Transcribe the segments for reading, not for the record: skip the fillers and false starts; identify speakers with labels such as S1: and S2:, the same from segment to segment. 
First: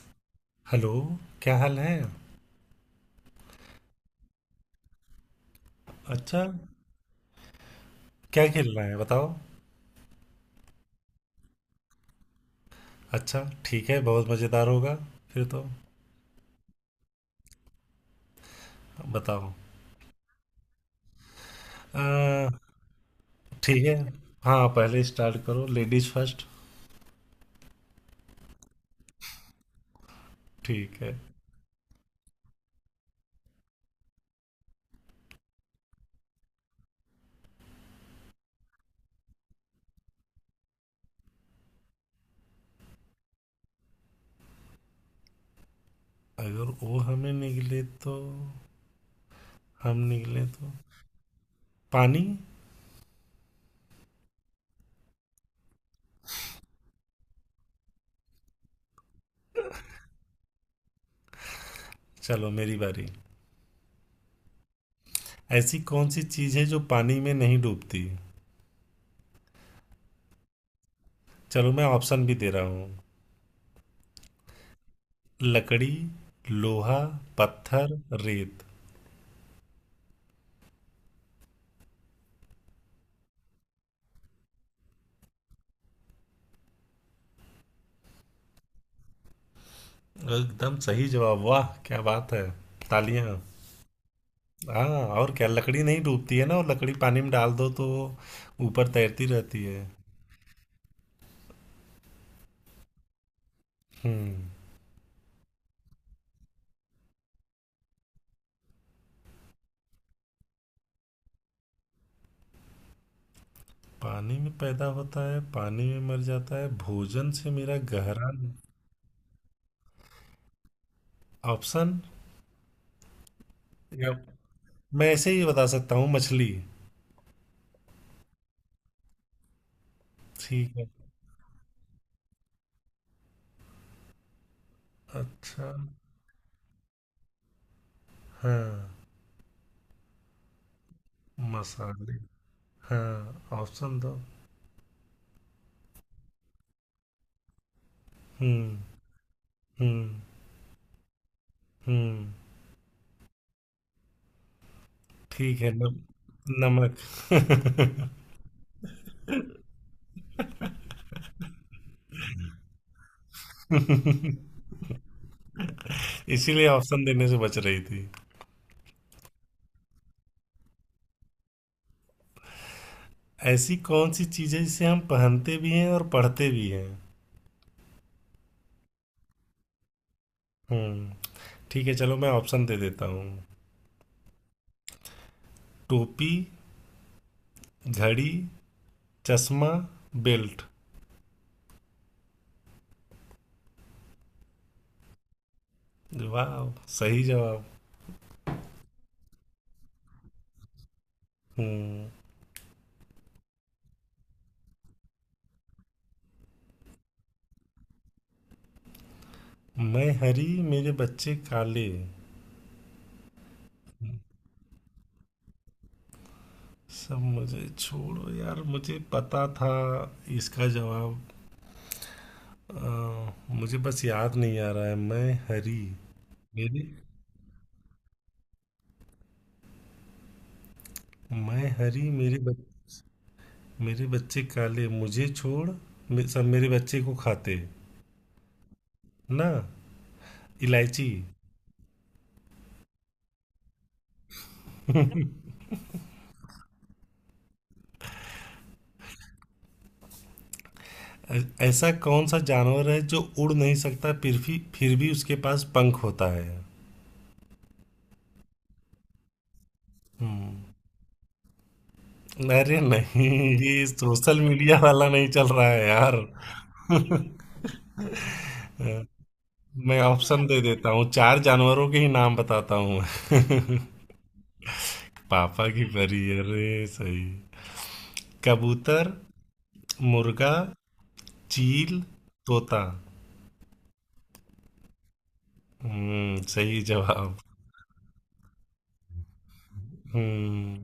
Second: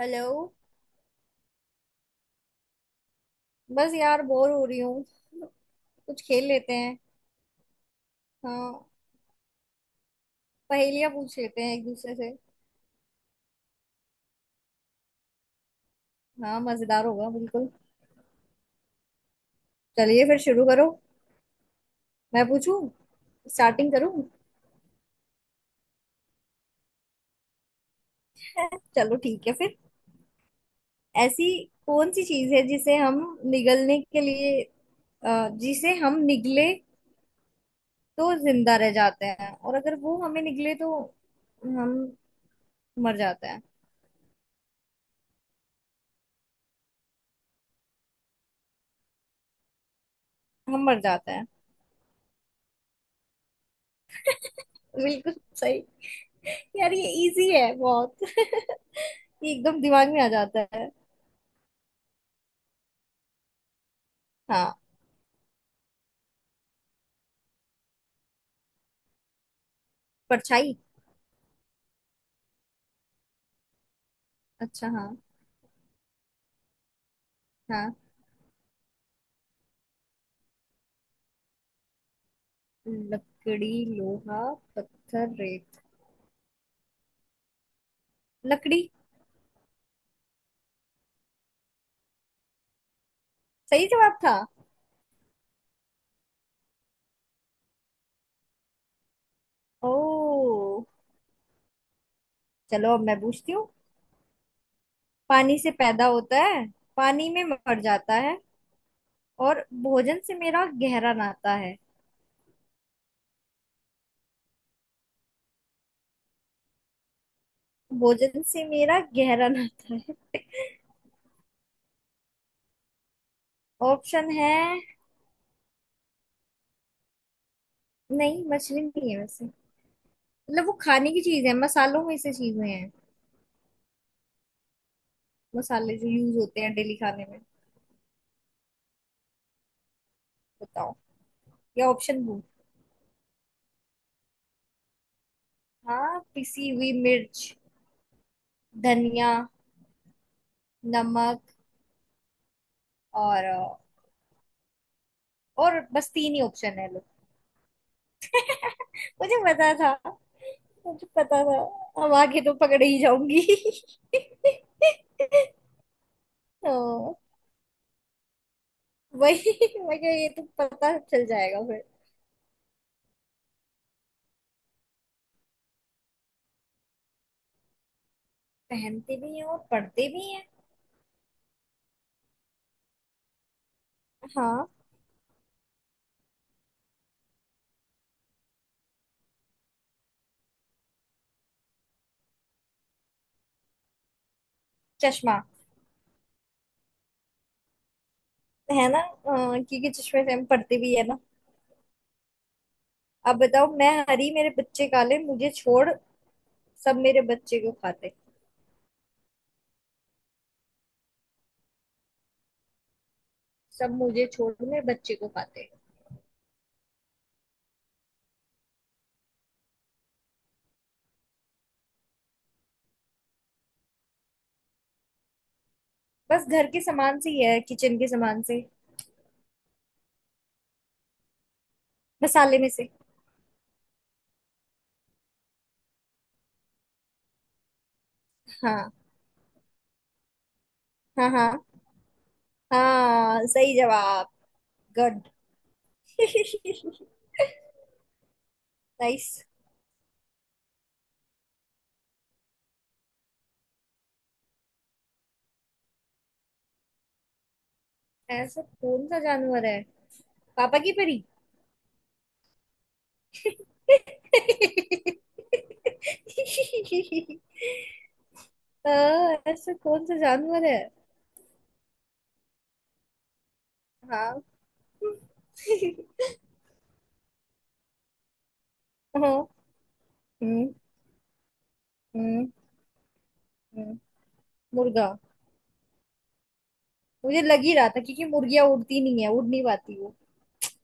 S1: Hello.
S2: Hello. क्या हाल है।
S1: बस यार बोर हो रही हूँ। कुछ
S2: अच्छा।
S1: खेल लेते हैं।
S2: क्या खेलना
S1: हाँ,
S2: है बताओ।
S1: पहेलियाँ पूछ लेते हैं एक दूसरे से।
S2: अच्छा ठीक है, बहुत मज़ेदार होगा फिर तो।
S1: हाँ मजेदार होगा बिल्कुल।
S2: बताओ।
S1: चलिए फिर शुरू करो। मैं
S2: आ,
S1: पूछूं,
S2: ठीक
S1: स्टार्टिंग
S2: है।
S1: करूं।
S2: हाँ पहले स्टार्ट करो, लेडीज फर्स्ट।
S1: चलो ठीक है फिर।
S2: ठीक है।
S1: ऐसी कौन सी चीज है जिसे हम निगलने के लिए जिसे हम निगले तो जिंदा रह जाते हैं, और अगर वो हमें निगले तो हम मर जाते हैं।
S2: अगर वो हमें निकले तो हम निकले तो
S1: हम मर जाते हैं।
S2: पानी।
S1: बिल्कुल सही। यार ये इजी है बहुत। ये एकदम दिमाग में आ जाता है।
S2: चलो मेरी बारी।
S1: हाँ।
S2: ऐसी कौन सी चीज़ है जो पानी में नहीं डूबती?
S1: परछाई।
S2: चलो मैं ऑप्शन भी दे रहा हूँ।
S1: अच्छा हाँ।
S2: लकड़ी, लोहा,
S1: हाँ।
S2: पत्थर, रेत।
S1: लकड़ी, लोहा, पत्थर, रेत, लकड़ी।
S2: एकदम सही जवाब, वाह क्या बात है, तालियां।
S1: सही जवाब था।
S2: हाँ। और क्या लकड़ी नहीं डूबती है ना, और लकड़ी पानी में डाल दो तो वो ऊपर तैरती रहती है।
S1: ओ, चलो अब मैं पूछती हूँ।
S2: हम्म।
S1: पानी से पैदा होता है, पानी में मर जाता है, और भोजन से मेरा गहरा नाता है।
S2: पानी में पैदा होता है, पानी में मर जाता है, भोजन से मेरा गहरा।
S1: भोजन से मेरा गहरा नाता है।
S2: ऑप्शन। या
S1: ऑप्शन है।
S2: मैं ऐसे ही बता सकता हूँ, मछली।
S1: नहीं, मछली नहीं है वैसे। मतलब वो
S2: ठीक है।
S1: खाने की चीज है, मसालों में से चीजें हैं।
S2: अच्छा।
S1: मसाले जो यूज होते हैं डेली खाने में।
S2: हाँ,
S1: बताओ। या
S2: मसाले।
S1: ऑप्शन दो।
S2: हाँ ऑप्शन दो।
S1: हाँ, पिसी हुई मिर्च,
S2: हम्म।
S1: धनिया,
S2: हम्म।
S1: नमक,
S2: हम्म।
S1: और।
S2: ठीक है।
S1: और बस तीन ही ऑप्शन है
S2: नमक।
S1: लोग। मुझे पता था, मुझे पता था। अब आगे तो पकड़ ही जाऊंगी।
S2: इसीलिए ऑप्शन
S1: तो
S2: देने से बच रही थी।
S1: वही, मुझे ये तो पता चल जाएगा फिर।
S2: ऐसी कौन सी चीजें जिसे हम पहनते भी हैं और पढ़ते भी हैं?
S1: पहनते भी हैं और पढ़ते भी हैं।
S2: हम्म। ठीक है, चलो मैं ऑप्शन दे देता हूँ।
S1: हाँ।
S2: टोपी, घड़ी, चश्मा, बेल्ट।
S1: चश्मा।
S2: वाह सही जवाब।
S1: है ना, क्योंकि चश्मे से हम पढ़ते भी है ना।
S2: हम्म।
S1: अब बताओ, मैं हरी मेरे बच्चे काले, मुझे छोड़ सब मेरे बच्चे को खाते।
S2: मैं हरी, मेरे बच्चे काले,
S1: सब मुझे छोड़ मेरे बच्चे को खाते।
S2: सब मुझे छोड़ो यार, मुझे पता था इसका जवाब। अ, मुझे बस याद नहीं आ रहा है।
S1: बस घर के
S2: मेरे
S1: सामान से ही है, किचन के सामान से।
S2: मैं हरी मेरे
S1: मसाले में
S2: बच्चे,
S1: से।
S2: मेरे बच्चे काले, मुझे छोड़, सब मेरे बच्चे को खाते
S1: हाँ
S2: ना। इलायची।
S1: हाँ। हाँ, हाँ सही जवाब। गुड। नाइस।
S2: ऐ- ऐसा कौन सा जानवर है जो उड़ नहीं सकता, फिर भी उसके पास पंख होता है?
S1: ऐसा कौन सा जानवर है? पापा की परी।
S2: अरे नहीं, ये सोशल मीडिया वाला नहीं चल रहा है यार।
S1: हाँ, ऐसा
S2: मैं
S1: कौन सा
S2: ऑप्शन दे
S1: जानवर है?
S2: देता हूँ, चार जानवरों के ही नाम बताता हूँ।
S1: हाँ।
S2: पापा की परी, अरे सही। कबूतर,
S1: हाँ।
S2: मुर्गा,
S1: हम्म।
S2: चील,
S1: हम्म।
S2: तोता।
S1: हम्म, मुर्गा।
S2: सही जवाब।
S1: मुझे लग ही रहा था क्योंकि मुर्गियां उड़ती नहीं है, उड़ नहीं पाती वो।
S2: हम्म।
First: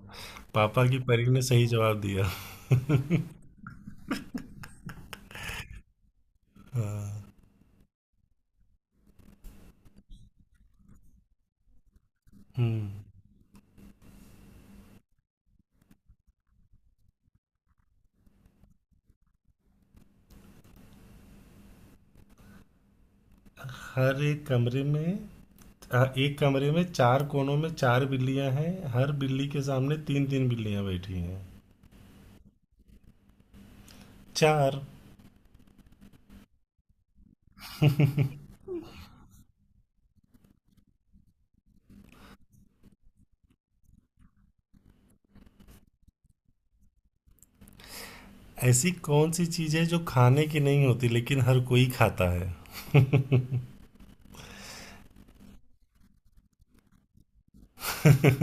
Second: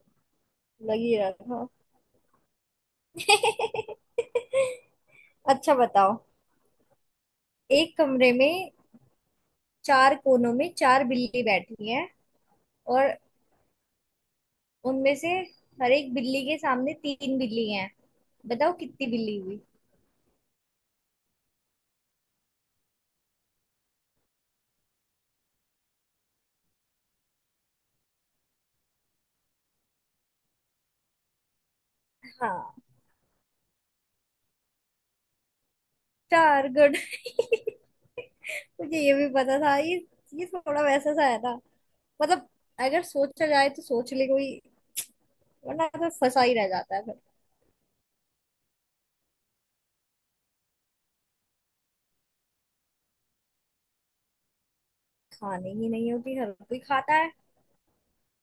S2: पापा
S1: लग
S2: की
S1: ही
S2: परी
S1: रहा
S2: ने सही
S1: था।
S2: जवाब दिया।
S1: अच्छा बताओ, एक कमरे में चार कोनों में चार बिल्ली बैठी हैं, और
S2: हम्म।
S1: उनमें से हर एक बिल्ली के सामने तीन बिल्ली हैं। बताओ कितनी बिल्ली हुई।
S2: हर एक कमरे में एक कमरे में चार कोनों में चार बिल्लियां हैं, हर बिल्ली के सामने तीन तीन बिल्लियां बैठी हैं।
S1: हाँ।
S2: चार।
S1: चार। गुड। मुझे ये भी पता था। ये थोड़ा वैसा सा है ना। मतलब, अगर सोचा जाए तो सोच ले कोई, वरना तो फंसा ही रह जाता है फिर।
S2: ऐसी कौन सी चीज है जो खाने की नहीं होती लेकिन हर कोई खाता है?
S1: खाने ही नहीं होती, हर कोई खाता है।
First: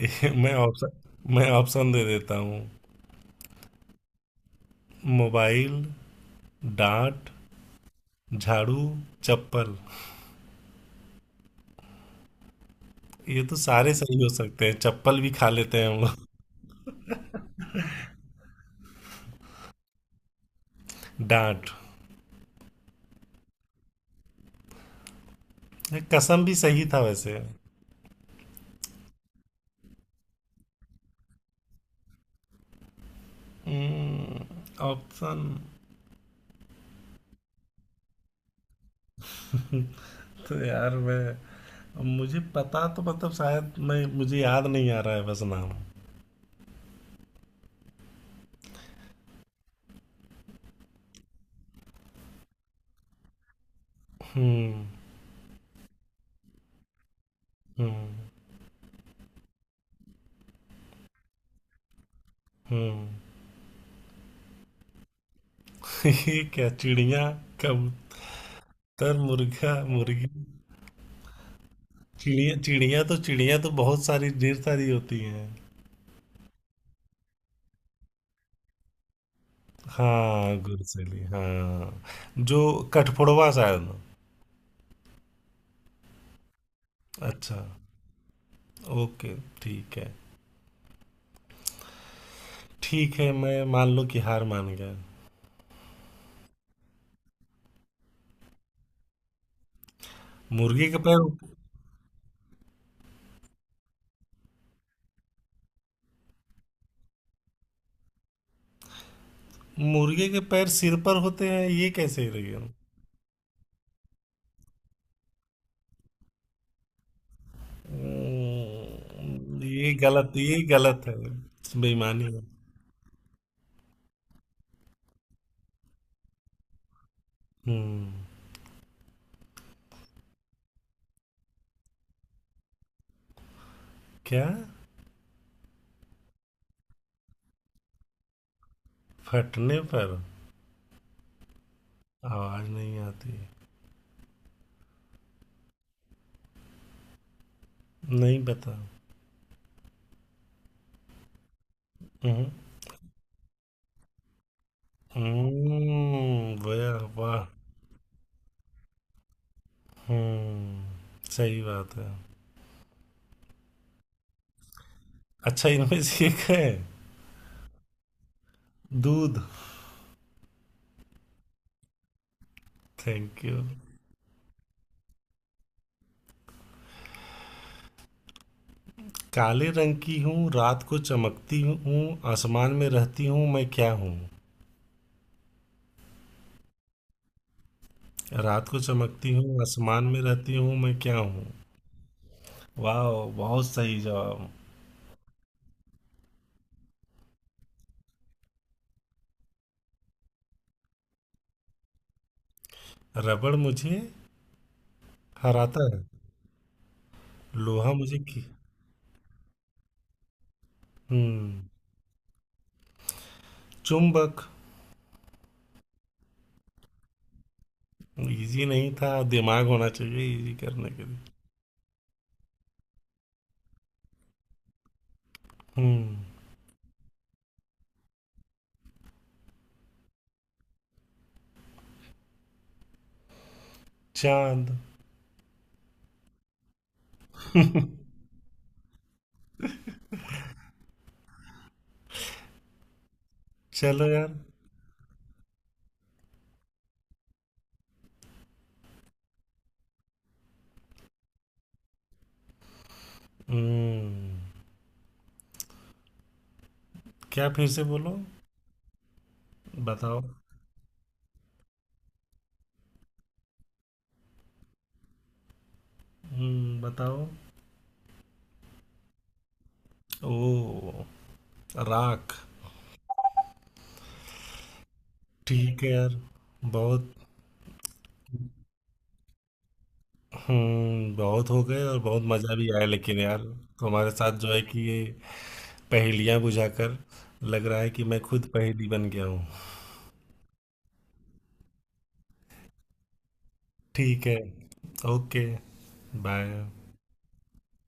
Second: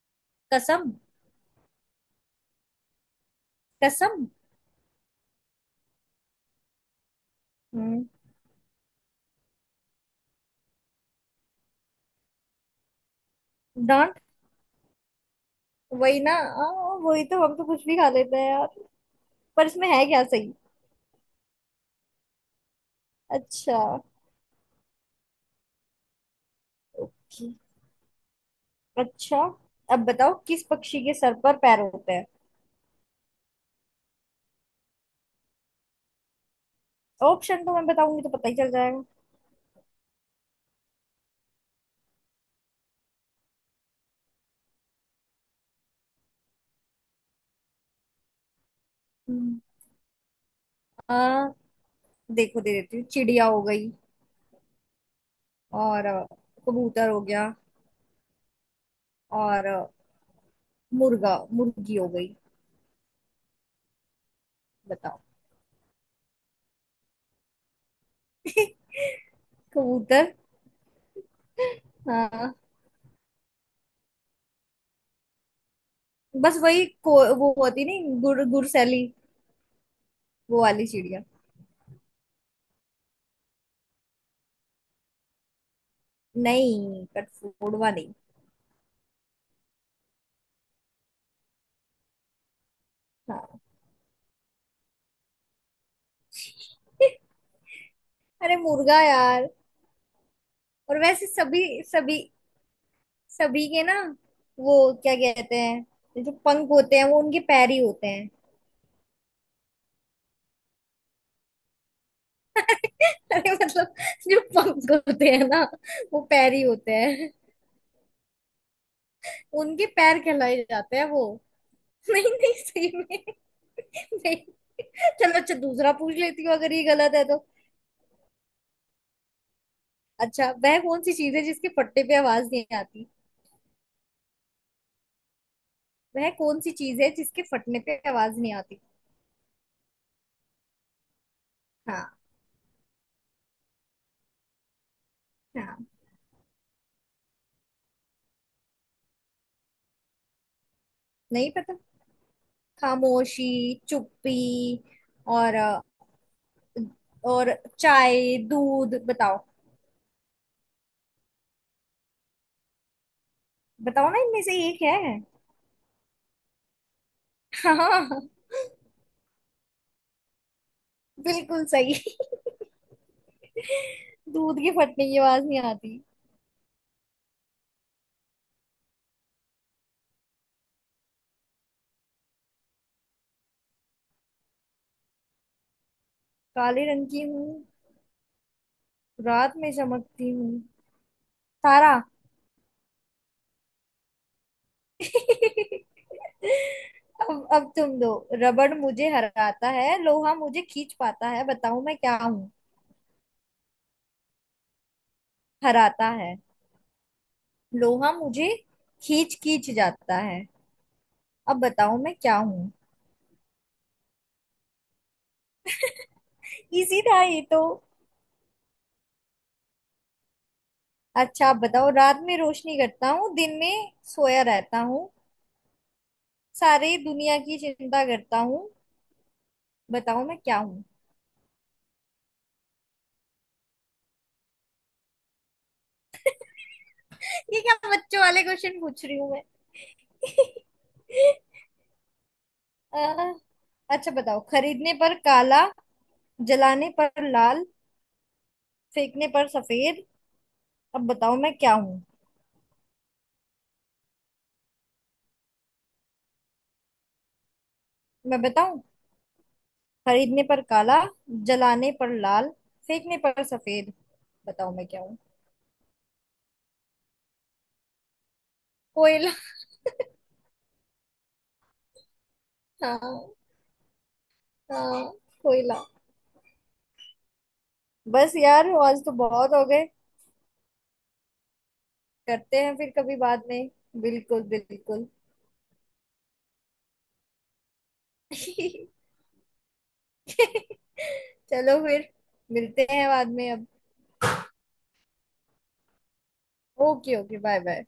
S2: ये
S1: कसम।
S2: मैं ऑप्शन दे देता हूँ।
S1: कसम।
S2: मोबाइल, डांट,
S1: हम्म।
S2: झाड़ू, चप्पल। ये तो सारे
S1: डॉट।
S2: सही हो सकते हैं, चप्पल भी खा लेते हैं हम लोग।
S1: वही ना, वही तो। हम तो कुछ भी खा लेते हैं यार। पर इसमें है क्या सही?
S2: डांट।
S1: अच्छा।
S2: ये कसम भी सही था वैसे।
S1: ओके। अच्छा, अब बताओ किस पक्षी के सर पर पैर होते हैं?
S2: ऑप्शन।
S1: ऑप्शन तो मैं बताऊंगी तो पता ही चल जाएगा।
S2: तो यार मैं, मुझे पता, तो मतलब शायद मैं, मुझे याद नहीं आ रहा है बस नाम।
S1: हम्म, आ, देखो दे देती हूँ। चिड़िया हो गई,
S2: हम्म।
S1: और कबूतर हो गया,
S2: हम्म।
S1: और मुर्गा मुर्गी हो गई।
S2: हम्म।
S1: बताओ।
S2: ये क्या, चिड़िया, कबूतर, मुर्गा, मुर्गी,
S1: कबूतर। हाँ।
S2: चिड़िया। चिड़िया तो बहुत सारी ढेर सारी होती हैं।
S1: बस वो होती नहीं, गुड़ गुड़सैली।
S2: हाँ
S1: वो वाली
S2: गुरसैली,
S1: चिड़िया।
S2: हाँ जो कठफोड़वा शायद।
S1: नहीं,
S2: अच्छा,
S1: कठफोड़वा नहीं।
S2: ओके। ठीक है। ठीक है,
S1: हाँ।
S2: मैं मान लो कि हार मान गया।
S1: अरे मुर्गा यार।
S2: मुर्गी के
S1: और वैसे
S2: पैर,
S1: सभी सभी सभी के ना, वो क्या कहते हैं, जो पंख होते हैं वो उनके पैर ही होते हैं।
S2: मुर्गे के पैर सिर पर होते हैं, ये कैसे रही है?
S1: अरे मतलब, जो पंख होते हैं ना, वो पैर ही होते हैं। उनके
S2: ये
S1: पैर
S2: गलत,
S1: कहलाए
S2: ये
S1: जाते
S2: गलत
S1: हैं
S2: है,
S1: वो।
S2: बेईमानी
S1: नहीं
S2: है।
S1: नहीं, सही में। नहीं। चलो अच्छा, दूसरा पूछ लेती हूँ अगर ये गलत है तो।
S2: हम्म।
S1: अच्छा, वह कौन सी चीज है जिसके फटने पे आवाज नहीं आती?
S2: क्या?
S1: वह कौन सी चीज है जिसके फटने पे आवाज नहीं आती?
S2: फटने पर
S1: हाँ।
S2: आवाज नहीं आती?
S1: हाँ।
S2: नहीं बता।
S1: नहीं पता।
S2: हम्म।
S1: खामोशी, चुप्पी। और अ,
S2: वाह वाह।
S1: और चाय, दूध, बताओ।
S2: सही बात है।
S1: बताओ ना, इनमें से एक है।
S2: अच्छा, इनमें से एक है।
S1: हाँ।
S2: दूध।
S1: बिल्कुल सही।
S2: Thank you.
S1: दूध के फटने की आवाज नहीं आती।
S2: काले रंग की हूँ, रात को चमकती हूँ, आसमान में रहती हूँ, मैं क्या हूँ?
S1: काले रंग की हूँ,
S2: रात को चमकती
S1: रात
S2: हूँ,
S1: में
S2: आसमान में
S1: चमकती हूँ।
S2: रहती हूँ, मैं क्या हूँ?
S1: तारा।
S2: वाह, बहुत सही जवाब।
S1: अब तुम दो। रबड़ मुझे हराता है, लोहा मुझे खींच पाता है, बताओ मैं क्या हूँ।
S2: रबड़ मुझे हराता है,
S1: हराता है।
S2: लोहा
S1: लोहा
S2: मुझे खी।
S1: मुझे खींच खींच जाता है। अब
S2: हम्म।
S1: बताओ मैं क्या हूँ।
S2: चुंबक।
S1: इजी था ये तो।
S2: इजी नहीं था, दिमाग होना चाहिए इजी करने के लिए।
S1: अच्छा, आप बताओ। रात में रोशनी करता हूँ, दिन में सोया रहता हूँ,
S2: हम्म।
S1: सारी दुनिया की चिंता करता हूँ। बताओ मैं क्या हूँ।
S2: चांद।
S1: ये क्या बच्चों वाले क्वेश्चन पूछ रही हूँ मैं। अह,
S2: चलो
S1: अच्छा
S2: यार।
S1: बताओ। खरीदने पर काला, जलाने पर लाल, फेंकने पर सफेद। अब बताओ मैं क्या हूँ।
S2: हम्म। क्या, फिर से बोलो।
S1: मैं बताऊं?
S2: बताओ।
S1: खरीदने पर काला, जलाने पर लाल, फेंकने पर सफेद। बताओ मैं क्या हूँ।
S2: बताओ।
S1: कोयला।
S2: ओ। राख।
S1: हाँ, हाँ,
S2: ठीक
S1: कोयला।
S2: है यार, बहुत।
S1: बस यार, आज तो बहुत हो गए।
S2: हम्म, बहुत हो गए और बहुत मज़ा
S1: करते
S2: भी
S1: हैं
S2: आया,
S1: फिर कभी
S2: लेकिन यार
S1: बाद में।
S2: तुम्हारे साथ
S1: बिल्कुल
S2: जो है कि ये
S1: बिल्कुल।
S2: पहेलियाँ बुझाकर लग रहा है कि मैं खुद पहेली बन गया हूँ।
S1: चलो फिर, मिलते हैं बाद में अब।
S2: ठीक है। Okay, bye.
S1: Okay. Okay, bye bye.